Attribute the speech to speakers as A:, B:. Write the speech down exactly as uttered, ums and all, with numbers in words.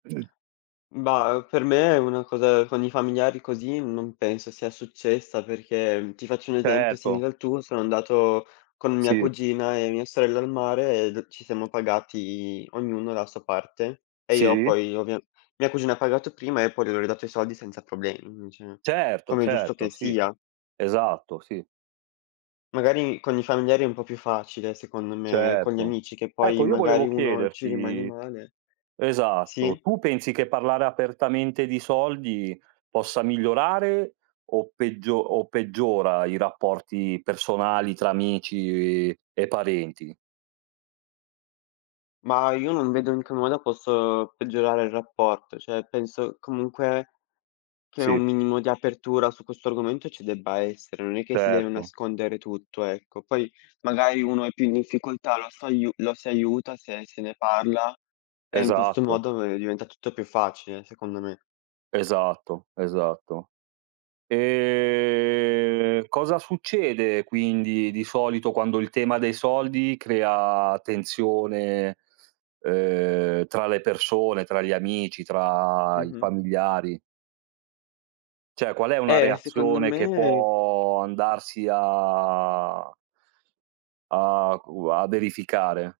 A: [unintelligible]
B: Bah, uhm, per me una cosa con i familiari così non penso sia successa, perché ti faccio un esempio
A: Certo.
B: simile al tuo: sono andato con mia
A: Sì.
B: cugina e mia sorella al mare e d ci siamo pagati ognuno la sua parte e io
A: Sì.
B: poi ovvia mia cugina ha pagato prima e poi io le ho ridato i soldi senza problemi, mhmm, ceh,
A: Certo,
B: come è giusto che
A: certo, sì.
B: sia.
A: Esatto, sì.
B: Magari con i familiari è un po' più facile secondo me, è con gli
A: Certo.
B: amici che poi
A: Ecco, io
B: magari
A: volevo
B: uno ci rimani
A: chiederti
B: male.
A: esatto,
B: Sì.
A: tu pensi che parlare apertamente di soldi possa migliorare o peggio o peggiora i rapporti personali tra amici e e parenti?
B: Mah, io non vedo in che modo posso peggiorare il rapporto, cioè, penso, comunque, che un
A: Sì.
B: minimo di apertura su questo argomento ci debba essere, non è che si deve
A: Certo.
B: nascondere tutto, ecco. Poi, magari, uno è più in difficoltà, lo s'aiu lo si aiuta se se ne parla e, in questo
A: Esatto.
B: modo, ve diventa tutto più facile, secondo me.
A: Esatto, esatto. Ehm, cosa succede quindi di solito quando il tema dei soldi crea tensione, ehm, tra le persone, tra gli amici, tra i
B: Mh-mh.
A: familiari? ceh, qual è una
B: Eh, secondo
A: reazione che
B: me
A: può andarsi a a qu a verificare?